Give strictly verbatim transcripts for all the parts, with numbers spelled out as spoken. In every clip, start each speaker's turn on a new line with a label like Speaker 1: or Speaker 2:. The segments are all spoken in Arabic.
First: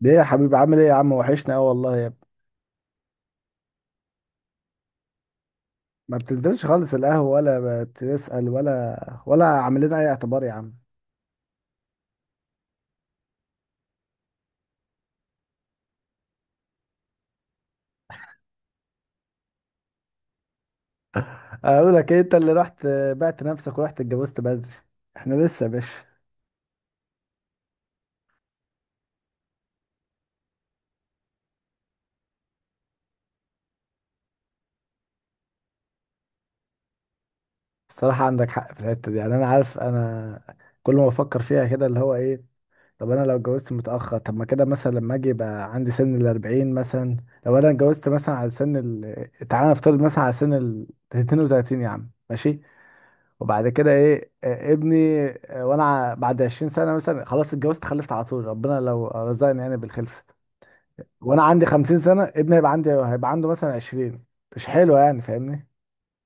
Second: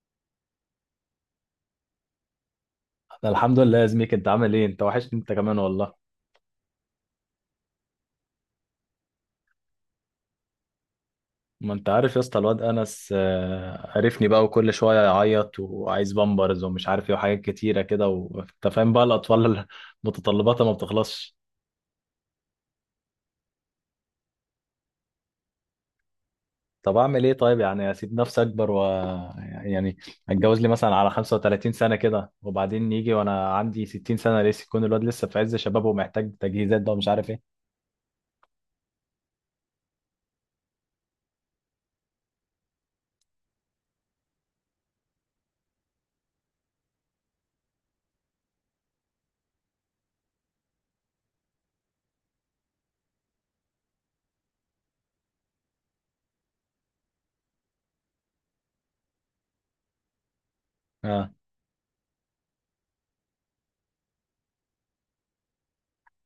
Speaker 1: ليه يا حبيبي؟ عامل ايه يا عم؟ وحشنا قوي والله يا ابني.
Speaker 2: انا الحمد لله يا زميك، انت عامل ايه؟ انت وحشني انت كمان والله.
Speaker 1: ما بتنزلش خالص القهوة، ولا بتسأل، ولا ولا عامل لنا اي اعتبار يا عم.
Speaker 2: ما انت عارف يا اسطى، الواد انس آه، عرفني بقى، وكل شويه يعيط وعايز بامبرز ومش عارف ايه وحاجات كتيره كده، وانت فاهم بقى الاطفال متطلباتها ما بتخلصش.
Speaker 1: اقول لك ايه؟ انت اللي رحت بعت نفسك ورحت اتجوزت بدري. احنا لسه يا باشا.
Speaker 2: طب اعمل ايه طيب؟ يعني اسيب نفسي اكبر و يعني اتجوز لي مثلا على خمسة وتلاتين سنة سنه كده، وبعدين يجي وانا عندي ستين سنة سنه لسه، يكون الواد لسه في عز شبابه ومحتاج تجهيزات بقى ومش عارف ايه.
Speaker 1: الصراحة عندك حق في الحتة دي، يعني انا عارف، انا كل ما بفكر فيها كده اللي هو ايه. طب انا لو اتجوزت متأخر، طب ما كده مثلا لما اجي يبقى عندي سن الأربعين مثلا. لو انا اتجوزت مثلا على سن ال، تعالى نفترض مثلا على سن ال اتنين وتلاتين يا عم، ماشي. وبعد كده ايه، آه، ابني، آه، وانا ع- بعد عشرين سنه مثلا، خلاص اتجوزت خلفت على طول ربنا لو رزقني يعني بالخلفه.
Speaker 2: آه.
Speaker 1: وانا عندي خمسين سنه ابني هيبقى عندي هيبقى عنده مثلا عشرين. مش حلو يعني، فاهمني؟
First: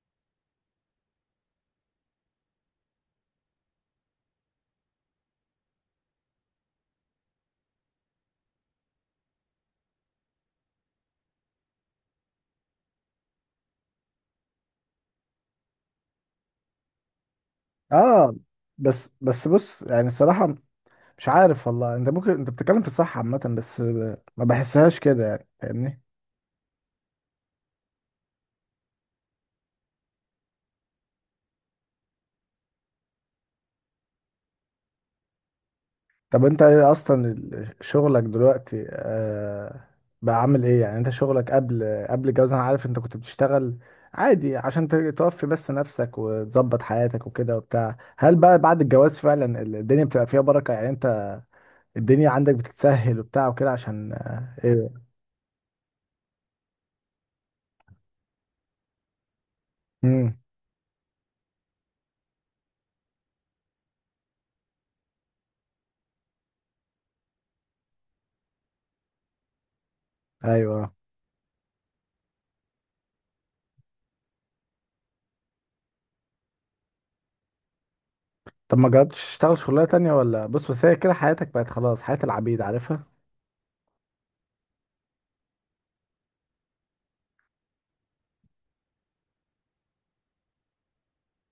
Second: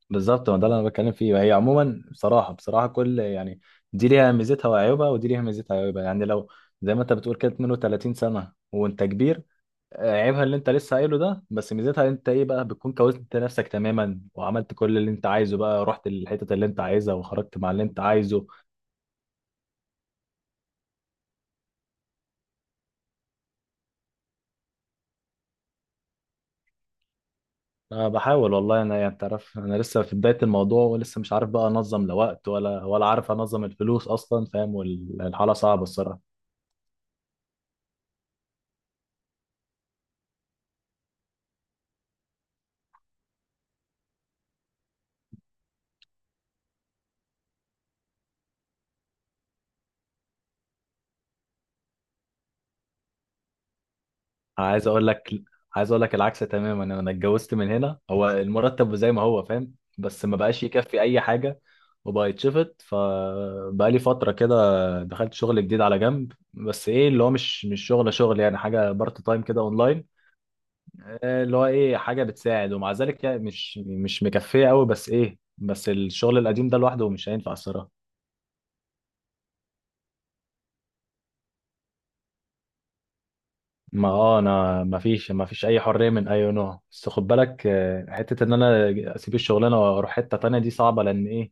Speaker 2: بالظبط، ما ده اللي انا بتكلم فيه. هي عموما بصراحه بصراحه كل يعني دي ليها ميزتها وعيوبها ودي ليها ميزتها وعيوبها، يعني لو زي ما انت بتقول كده اتنين وتلاتين سنة سنه وانت كبير. آه، عيبها اللي انت لسه قايله ده، بس ميزتها انت ايه بقى؟ بتكون كوزت نفسك تماما وعملت كل اللي انت عايزه بقى، رحت للحتت اللي انت عايزها وخرجت مع اللي انت
Speaker 1: اه.
Speaker 2: عايزه.
Speaker 1: بس بس بص، يعني الصراحه مش عارف والله. انت ممكن انت بتتكلم في الصح عامه، بس ب- ما بحسهاش كده، يعني فاهمني؟
Speaker 2: انا بحاول والله. انا يعني تعرف، انا لسه في بدايه الموضوع، ولسه مش عارف بقى انظم لا وقت ولا ولا عارف انظم الفلوس اصلا، فاهم؟ والحاله صعبه الصراحه.
Speaker 1: طب انت ايه اصلا ال- شغلك دلوقتي آه بقى، عامل ايه؟ يعني انت شغلك قبل قبل الجواز، انا عارف انت كنت بتشتغل عادي عشان ت- توفي بس نفسك وتظبط حياتك وكده وبتاع. هل بقى بعد الجواز فعلا ال- الدنيا بتبقى فيها بركة؟ يعني انت الدنيا عندك بتتسهل وبتاع وكده، عشان آه
Speaker 2: عايز
Speaker 1: ايه؟
Speaker 2: اقول لك عايز اقول لك العكس تماما. انا اتجوزت من هنا، هو المرتب زي ما هو فاهم بس
Speaker 1: امم
Speaker 2: ما بقاش يكفي اي حاجه وبقى يتشفط. فبقى لي فتره كده دخلت شغل جديد على جنب، بس ايه اللي هو مش مش شغل شغل يعني، حاجه بارت تايم كده اونلاين.
Speaker 1: ايوه.
Speaker 2: آه، اللي هو ايه حاجه بتساعد ومع ذلك يعني مش مش مكفيه قوي، بس ايه بس الشغل القديم ده لوحده مش هينفع الصراحه.
Speaker 1: طب ما جربتش تشتغل شغلانة تانية؟ ولا بص، بس هي كده حياتك بقت خلاص، حياة العبيد عارفها.
Speaker 2: ما اه انا ما فيش ما فيش اي حريه من اي نوع، بس خد بالك آه، حته ان انا اسيب الشغلانه واروح حته تانية دي صعبه، لان ايه؟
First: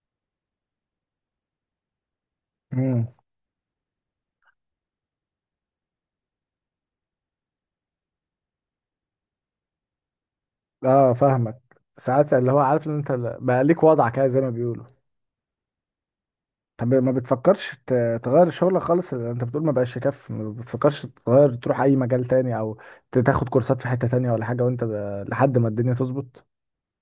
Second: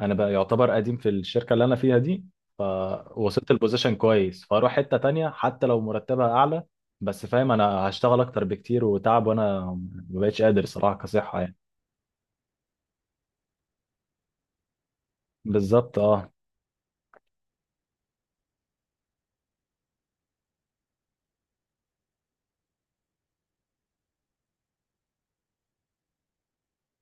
Speaker 2: انا بقى يعتبر قديم في الشركه اللي انا فيها دي،
Speaker 1: امم
Speaker 2: فوصلت البوزيشن كويس، فاروح حته تانية حتى لو مرتبها اعلى، بس فاهم انا هشتغل اكتر بكتير وتعب، وانا ما بقتش قادر صراحه
Speaker 1: اه،
Speaker 2: كصحه يعني.
Speaker 1: فاهمك. ساعات اللي هو عارف ان انت بقى ليك وضعك كده زي ما بيقولوا.
Speaker 2: بالظبط اه.
Speaker 1: طب ما بتفكرش ت- تغير شغلك خالص؟ انت بتقول ما بقاش يكفي، ما بتفكرش تغير، تروح اي مجال تاني، او ت- تاخد كورسات في حتة تانية ولا حاجة، وانت ب... لحد ما الدنيا تظبط؟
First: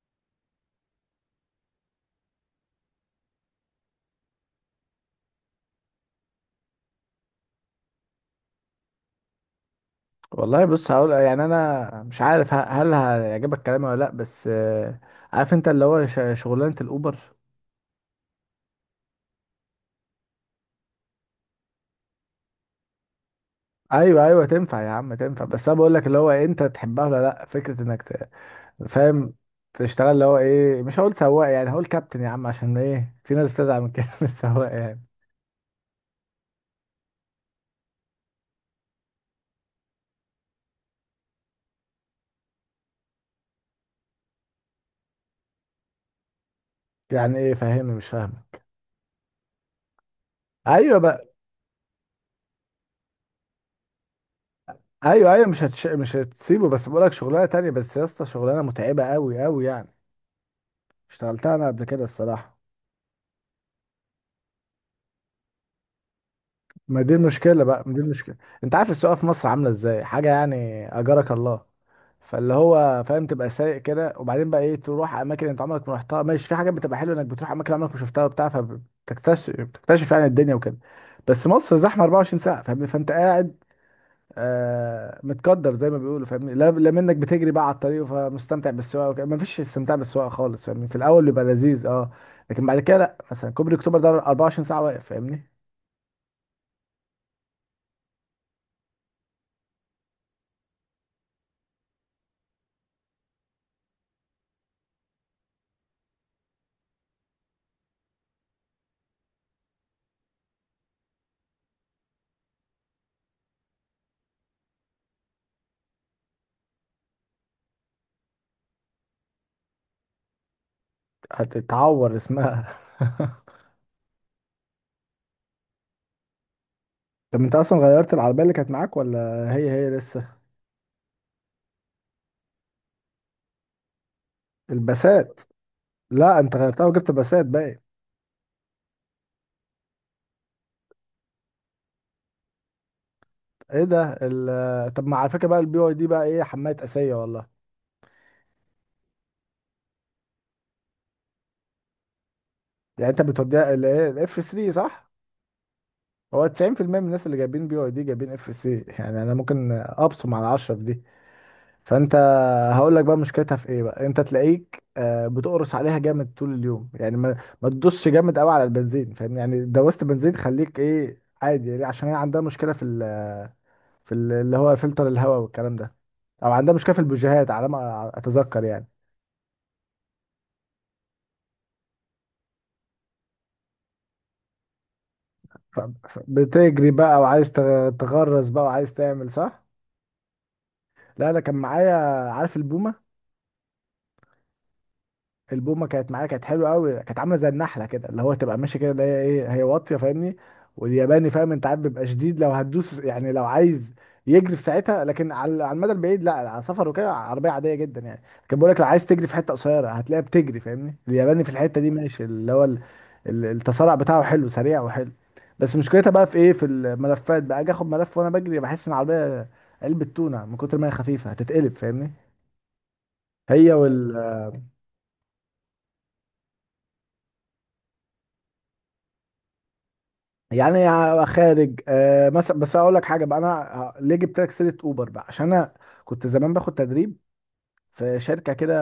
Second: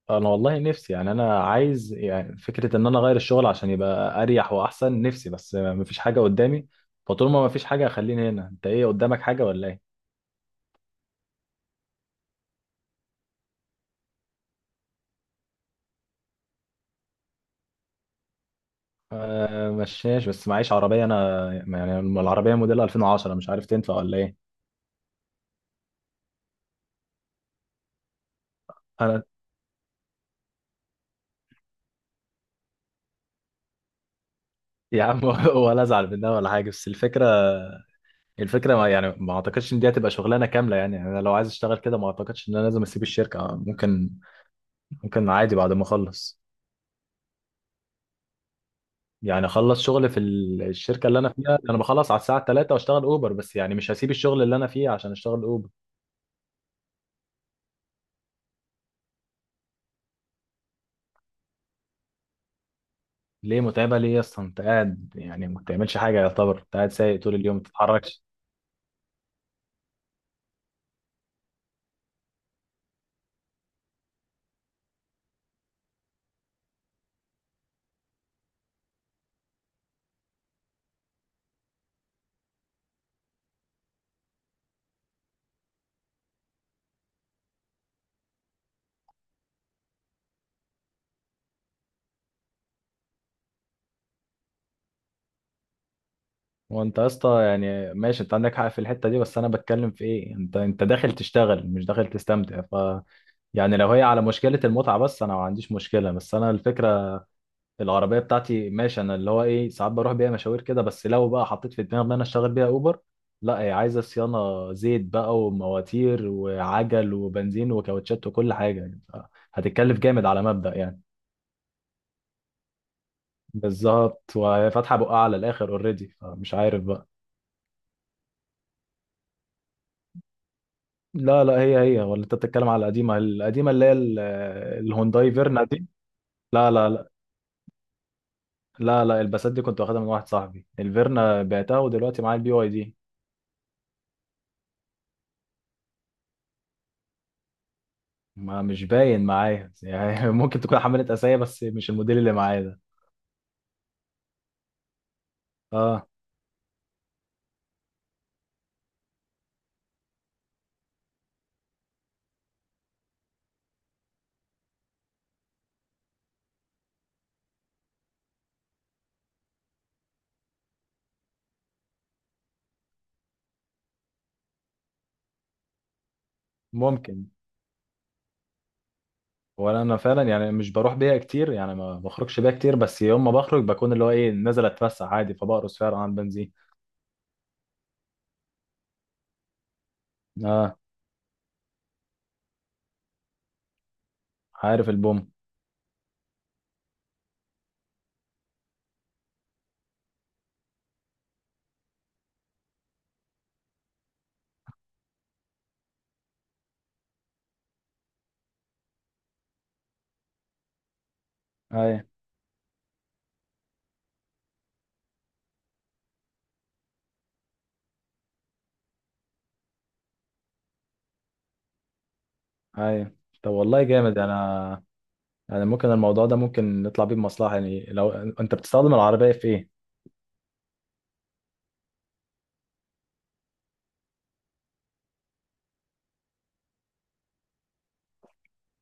Speaker 2: انا والله نفسي يعني، انا عايز يعني فكره ان انا اغير الشغل عشان يبقى اريح واحسن نفسي، بس مفيش حاجه قدامي. فطول ما مفيش حاجه خليني هنا. انت ايه، قدامك حاجه ولا ايه؟
Speaker 1: والله بص هقول، يعني انا مش عارف ه- هل هيعجبك كلامي ولا لا، بس آه، عارف انت اللي هو ش- شغلانه الاوبر.
Speaker 2: آه، مشاش بس معيش عربيه. انا يعني العربيه موديل الفين وعشرة مش عارف تنفع ولا
Speaker 1: ايوه
Speaker 2: ايه.
Speaker 1: ايوه تنفع يا عم، تنفع. بس انا بقول لك اللي هو إيه، انت تحبها ولا لا؟ فكرة انك ت...
Speaker 2: انا
Speaker 1: فاهم؟ تشتغل اللي هو ايه، مش هقول سواق، يعني هقول كابتن يا عم، عشان ايه؟ في ناس بتزعل من كلمة سواق يعني.
Speaker 2: يا عم ولا ازعل منها ولا حاجه، بس الفكره. الفكره ما يعني، ما اعتقدش ان دي هتبقى شغلانه كامله. يعني انا لو عايز اشتغل كده ما اعتقدش ان انا لازم اسيب الشركه، ممكن ممكن عادي بعد ما اخلص.
Speaker 1: يعني ايه فاهمني؟ مش فاهم؟
Speaker 2: يعني اخلص شغل في ال-
Speaker 1: ايوه
Speaker 2: الشركه اللي
Speaker 1: بقى،
Speaker 2: انا فيها، انا بخلص على الساعه تلاتة واشتغل اوبر، بس يعني مش هسيب الشغل اللي انا فيه عشان
Speaker 1: ايوه
Speaker 2: اشتغل
Speaker 1: ايوه، مش
Speaker 2: اوبر.
Speaker 1: هتش... مش هتسيبه، بس بقولك شغلانه تانية. بس يا اسطى شغلانه متعبه قوي قوي يعني، اشتغلتها انا قبل كده الصراحه.
Speaker 2: ليه متعبه ليه يا اسطى؟ انت قاعد يعني ما بتعملش حاجه، يعتبر انت قاعد
Speaker 1: ما دي
Speaker 2: سايق طول اليوم ما
Speaker 1: المشكله بقى، ما دي
Speaker 2: بتتحركش.
Speaker 1: المشكله. انت عارف السوق في مصر عامله ازاي، حاجه يعني اجرك الله. فاللي هو فاهم، تبقى سايق كده وبعدين بقى ايه؟ تروح اماكن انت عمرك ما رحتها، ماشي. في حاجات بتبقى حلوه انك بتروح اماكن عمرك ما شفتها وبتاع، فبتكتشف، بتكتشف يعني الدنيا وكده. بس مصر زحمه اربعة وعشرين ساعه، فاهم؟ فانت قاعد آه متقدر زي ما بيقولوا، فاهمني؟ لا لا، منك بتجري بقى على الطريق، فمستمتع بالسواقه وكده. مفيش استمتاع بالسواقه خالص فاهمني، في الاول بيبقى لذيذ اه، لكن بعد كده لا. مثلا كوبري اكتوبر ده اربعة وعشرين ساعه واقف فاهمني.
Speaker 2: وانت يا اسطى يعني ماشي، انت عندك حق في الحته دي، بس انا بتكلم في ايه؟ انت انت داخل تشتغل مش داخل تستمتع، ف يعني لو هي على مشكله المتعه بس انا ما عنديش مشكله، بس انا الفكره. العربيه بتاعتي ماشي، انا اللي هو ايه ساعات بروح بيها مشاوير كده، بس لو بقى حطيت في دماغي ان انا اشتغل بيها اوبر، لا هي عايزه صيانه زيت بقى ومواتير وعجل وبنزين وكاوتشات وكل حاجه يعني، ف- هتتكلف جامد على مبدأ يعني.
Speaker 1: هتتعور اسمها.
Speaker 2: بالظبط، وهي فاتحه بقها على الاخر اوريدي، فمش عارف بقى.
Speaker 1: طب انت اصلا غيرت العربيه اللي كانت معاك، ولا هي هي لسه؟
Speaker 2: لا لا، هي هي، ولا انت بتتكلم على القديمه القديمه اللي هي ال- الهونداي
Speaker 1: الباسات؟
Speaker 2: فيرنا دي؟
Speaker 1: لا، انت
Speaker 2: لا
Speaker 1: غيرتها
Speaker 2: لا لا.
Speaker 1: وجبت باسات بقت؟
Speaker 2: لا لا، الباسات دي كنت واخدها من واحد صاحبي، الفيرنا بعتها ودلوقتي معايا البي واي دي.
Speaker 1: ايه ده ال- طب ما على فكره بقى، البي واي دي بقى ايه، حمايه اسيه والله.
Speaker 2: ما مش باين معايا يعني ممكن تكون حملت اسايا بس مش الموديل اللي معايا ده.
Speaker 1: يعني انت بتوديها الايه الاف ثلاثة صح؟
Speaker 2: اه،
Speaker 1: هو تسعين في المية من الناس اللي جايبين بي واي دي جايبين اف سي، يعني انا ممكن ابصم على عشرة في دي. فانت، هقول لك بقى مشكلتها في ايه بقى. انت تلاقيك آه، بتقرص عليها جامد طول اليوم، يعني ما ما تدوسش جامد قوي على البنزين فاهم؟ يعني دوست بنزين خليك ايه عادي، يعني عشان هي عندها مشكله في ال في ال اللي هو فلتر الهواء والكلام ده، او عندها مشكله في
Speaker 2: ممكن.
Speaker 1: البوجيهات على ما اتذكر يعني.
Speaker 2: ولا انا فعلا يعني مش بروح بيها كتير يعني، ما بخرجش بيها كتير، بس يوم ما بخرج بكون اللي هو ايه نازل اتفسح عادي، فبقرص
Speaker 1: ف-
Speaker 2: فعلا عن
Speaker 1: ف-
Speaker 2: بنزين.
Speaker 1: بتجري بقى وعايز تغ- تغرز بقى، وعايز تعمل صح.
Speaker 2: اه.
Speaker 1: لا انا كان معايا، عارف البومه؟
Speaker 2: عارف البوم.
Speaker 1: البومه كانت معايا، كانت حلوه قوي، كانت عامله زي النحله كده، اللي هو تبقى ماشي كده اللي هي ايه، هي واطيه فاهمني. والياباني فاهم انت، عارف بيبقى شديد لو هتدوس، يعني لو عايز يجري في ساعتها، لكن على على المدى البعيد لا، على سفر وكده عربيه عاديه جدا يعني. كان بيقول لك لو عايز تجري في حته قصيره هتلاقيها بتجري فاهمني. الياباني في الحته دي
Speaker 2: اي
Speaker 1: ماشي اللي هو ال- ال- التسارع بتاعه حلو، سريع وحلو. بس مشكلتها بقى في ايه؟ في الملفات بقى. اجي اخد ملف وانا بجري بحس ان العربيه علبه تونه من كتر ما هي خفيفه، هتتقلب فاهمني.
Speaker 2: اي. طب
Speaker 1: هي
Speaker 2: والله
Speaker 1: وال...
Speaker 2: جامد انا. يعني ممكن الموضوع ده ممكن نطلع بيه بمصلحة، يعني لو انت بتستخدم العربية في ايه؟
Speaker 1: يعني ع- خارج آه مثلا. بس اقول لك حاجه بقى، انا آه، ليه جبت لك سيره اوبر بقى؟ عشان انا كنت زمان باخد تدريب في شركه كده،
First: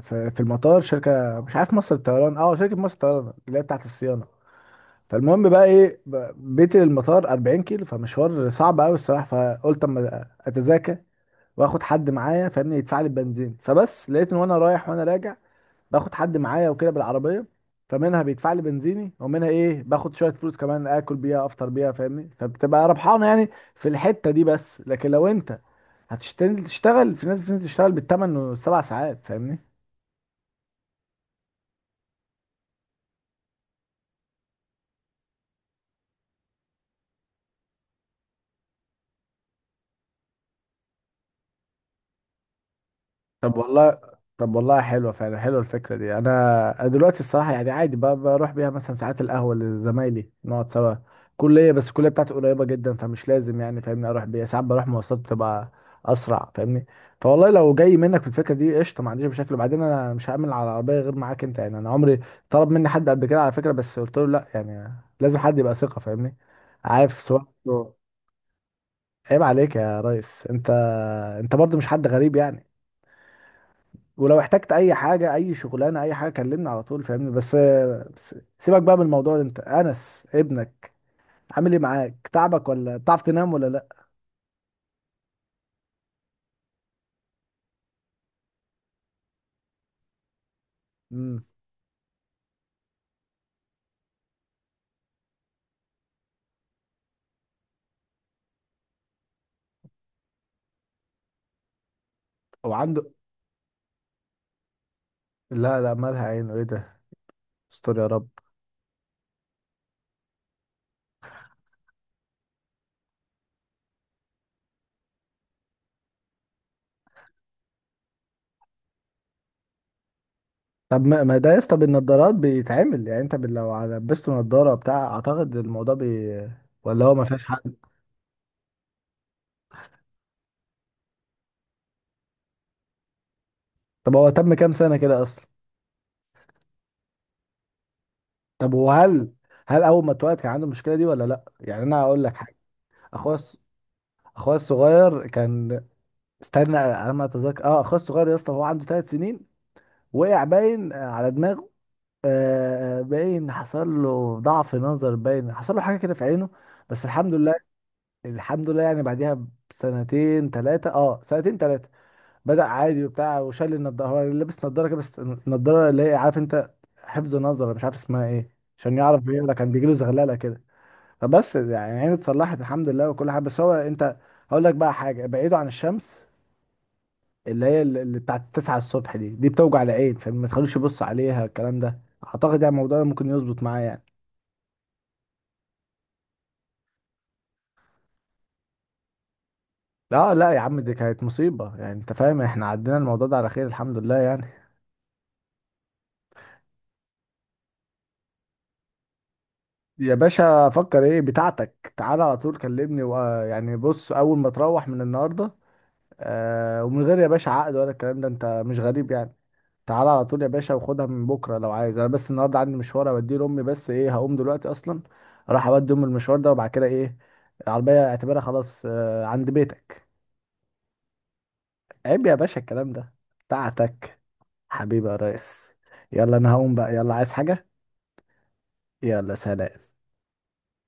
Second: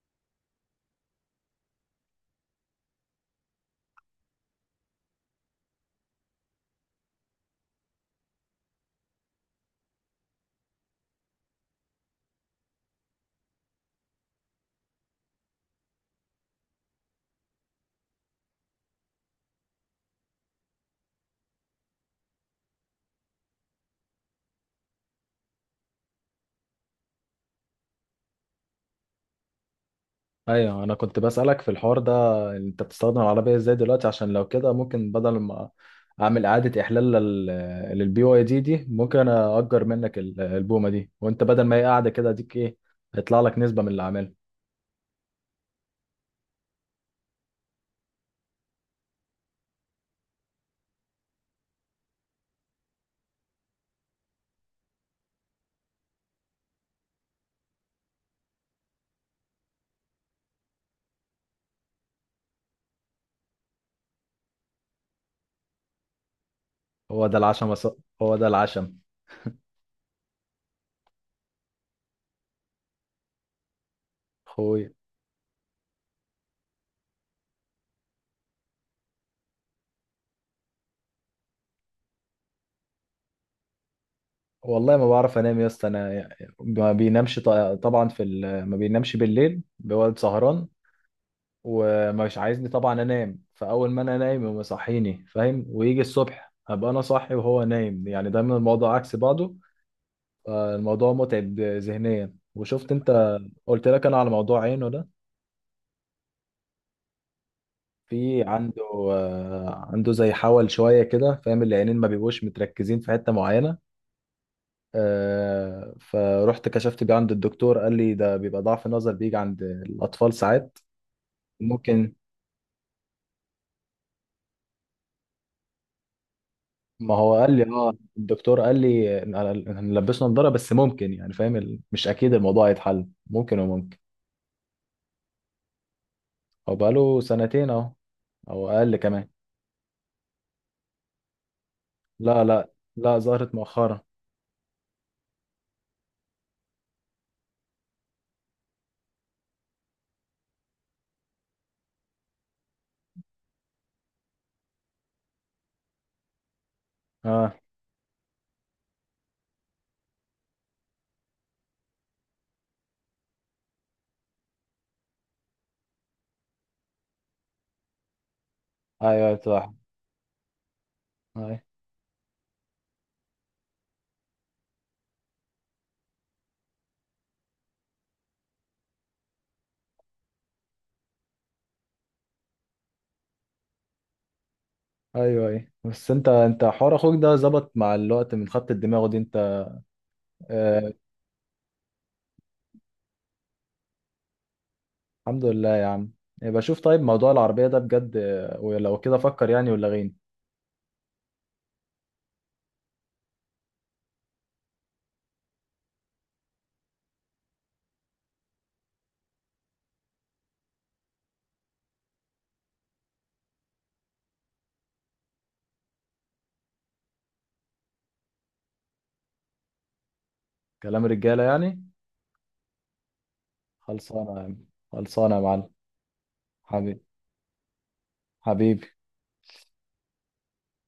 Speaker 1: في, في المطار، شركه مش عارف، مصر الطيران، اه شركه مصر الطيران اللي هي بتاعت الصيانه. فالمهم بقى ايه، ب- بيتي للمطار اربعين كيلو، فمشوار صعب قوي الصراحه. فقلت اما اتذاكى واخد حد معايا فاهمني، يدفع لي البنزين. فبس لقيت ان وانا رايح وانا راجع باخد حد معايا وكده بالعربيه، فمنها بيدفع لي بنزيني، ومنها ايه باخد شويه فلوس كمان، اكل بيها، افطر بيها فاهمني، فبتبقى ربحانه يعني في الحته دي. بس لكن لو انت هتشتغل تشتغل، في ناس بتنزل تشتغل بالثمان والسبع ساعات فاهمني.
Speaker 2: ايوه، انا كنت بسألك في الحوار ده، انت بتستخدم العربية ازاي دلوقتي؟ عشان لو كده ممكن بدل ما اعمل اعادة احلال لل للبي واي دي دي، ممكن اجر منك ال- البومة دي. وانت بدل ما هي قاعدة كده، اديك ايه؟ هيطلع
Speaker 1: طب
Speaker 2: لك نسبة من
Speaker 1: والله،
Speaker 2: اللي عاملها.
Speaker 1: طب والله حلوه فعلا، حلوه الفكره دي. انا، أنا دلوقتي الصراحه يعني عادي ب- بروح بيها مثلا ساعات القهوه لزمايلي نقعد سوا كليه، بس الكليه بتاعتي قريبه جدا فمش لازم يعني فاهمني. اروح بيها ساعات، بروح مواصلات بتبقى اسرع فاهمني. فوالله لو جاي منك في الفكره دي قشطه، ما عنديش مشاكل. وبعدين انا مش هعمل على العربيه غير معاك انت يعني، انا عمري طلب مني حد قبل كده على فكره، بس قلت له لا يعني، لازم حد يبقى ثقه فاهمني، عارف
Speaker 2: هو ده العشم يا ص-
Speaker 1: سواقته.
Speaker 2: هو ده العشم،
Speaker 1: عيب عليك يا ريس، انت انت برضو مش حد غريب يعني، ولو احتجت
Speaker 2: اخويا.
Speaker 1: اي حاجه، اي شغلانه، اي حاجه، كلمني على طول فاهمني. بس بس، سيبك بقى من الموضوع ده، انت انس ابنك عامل ايه معاك؟ تعبك ولا بتعرف تنام ولا لا؟
Speaker 2: والله ما بعرف انام يا اسطى. انا ما بينامش ط- طبعا، في ال... ما بينامش بالليل، بيقعد سهران.
Speaker 1: امم
Speaker 2: ومش عايزني طبعا انام، فاول ما انا نايم يقوم يصحيني، فاهم؟ ويجي الصبح هبقى انا صاحي وهو نايم، يعني دايما الموضوع عكس بعضه. فالموضوع متعب ذهنيا.
Speaker 1: او
Speaker 2: وشفت
Speaker 1: عنده؟
Speaker 2: انت، قلت لك انا على موضوع عينه ده.
Speaker 1: لا لا، مالها عينه، ايه ده؟ استر يا رب.
Speaker 2: في عنده آه، عنده زي حول شويه كده، فاهم؟ العينين ما بيبقوش متركزين في حته معينه. آه، فرحت كشفت بيه عند الدكتور، قال لي ده بيبقى ضعف نظر بيجي عند الاطفال ساعات.
Speaker 1: طب ما ما ده يا اسطى
Speaker 2: ممكن.
Speaker 1: بالنضارات بيتعمل يعني، انت بال- لو لبسته نضاره بتاع اعتقد الموضوع بي... ولا هو
Speaker 2: ما
Speaker 1: ما
Speaker 2: هو
Speaker 1: فيهاش
Speaker 2: قال لي
Speaker 1: حل؟
Speaker 2: اه الدكتور قال لي إن- هنلبسه نضاره، بس ممكن يعني فاهم ال- مش اكيد الموضوع هيتحل، ممكن وممكن.
Speaker 1: طب هو تم كام سنه كده اصلا؟
Speaker 2: هو بقاله سنتين اهو، او
Speaker 1: طب
Speaker 2: اقل كمان.
Speaker 1: وهل، هل اول ما اتولد كان عنده المشكله دي ولا لا؟ يعني انا هقول لك
Speaker 2: لا
Speaker 1: حاجه.
Speaker 2: لا لا.
Speaker 1: اخويا
Speaker 2: ظهرت
Speaker 1: الص-
Speaker 2: مؤخرا.
Speaker 1: اخويا الصغير كان، استنى على ما اتذكر، اه اخويا الصغير يا اسطى هو عنده ثلاث سنين وقع، باين آه، على دماغه، آه باين حصل له ضعف نظر، باين حصل له حاجه كده في عينه. بس الحمد لله،
Speaker 2: اه.
Speaker 1: الحمد لله. يعني بعديها بسنتين ثلاثه، اه سنتين ثلاثه بدأ عادي وبتاع، وشال النضاره. هو لابس نضاره كده بس النضاره اللي هي عارف انت، حفظ نظر مش عارف اسمها ايه، عشان
Speaker 2: ايوه
Speaker 1: يعرف
Speaker 2: أيوه،
Speaker 1: يقرا كان
Speaker 2: صح.
Speaker 1: بيجيله زغلله كده. فبس
Speaker 2: ايوه
Speaker 1: يعني عينه اتصلحت الحمد لله وكل حاجه. بس هو انت، هقول لك بقى حاجه، بعيده عن الشمس اللي هي ال- اللي بتاعت التسعة الصبح، دي دي بتوجع العين، فما تخلوش يبص عليها، الكلام ده اعتقد يعني الموضوع ده ممكن يظبط معاه يعني.
Speaker 2: ايوه ايوه. بس انت انت حوار اخوك ده ظبط مع الوقت من خط الدماغ دي انت؟
Speaker 1: لا لا يا عم،
Speaker 2: آه.
Speaker 1: دي كانت مصيبة يعني، انت فاهم، احنا عدينا الموضوع ده على خير الحمد لله يعني.
Speaker 2: الحمد لله يا عم. يبقى شوف طيب، موضوع العربية ده بجد آه، ولو كده فكر يعني، ولا
Speaker 1: يا
Speaker 2: غيني.
Speaker 1: باشا فكر ايه بتاعتك، تعالى على طول كلمني و... يعني بص، اول ما تروح من النهاردة آه ومن غير يا باشا عقد ولا الكلام ده، انت مش غريب يعني. تعالى على طول يا باشا وخدها من بكره لو عايز. انا بس النهارده عندي مشوار اوديه لامي، بس ايه هقوم دلوقتي اصلا، اروح اودي امي المشوار ده، وبعد كده ايه، العربيه اعتبرها خلاص آه، عند بيتك.
Speaker 2: كلام رجالة يعني.
Speaker 1: عيب يا باشا الكلام ده، بتاعتك.
Speaker 2: خلصانة يا عم.
Speaker 1: حبيبي يا
Speaker 2: خلصانة يا معلم.
Speaker 1: ريس. يلا انا هقوم بقى،
Speaker 2: حبيبي.
Speaker 1: يلا عايز حاجه؟
Speaker 2: حبيبي.
Speaker 1: يلا سلام.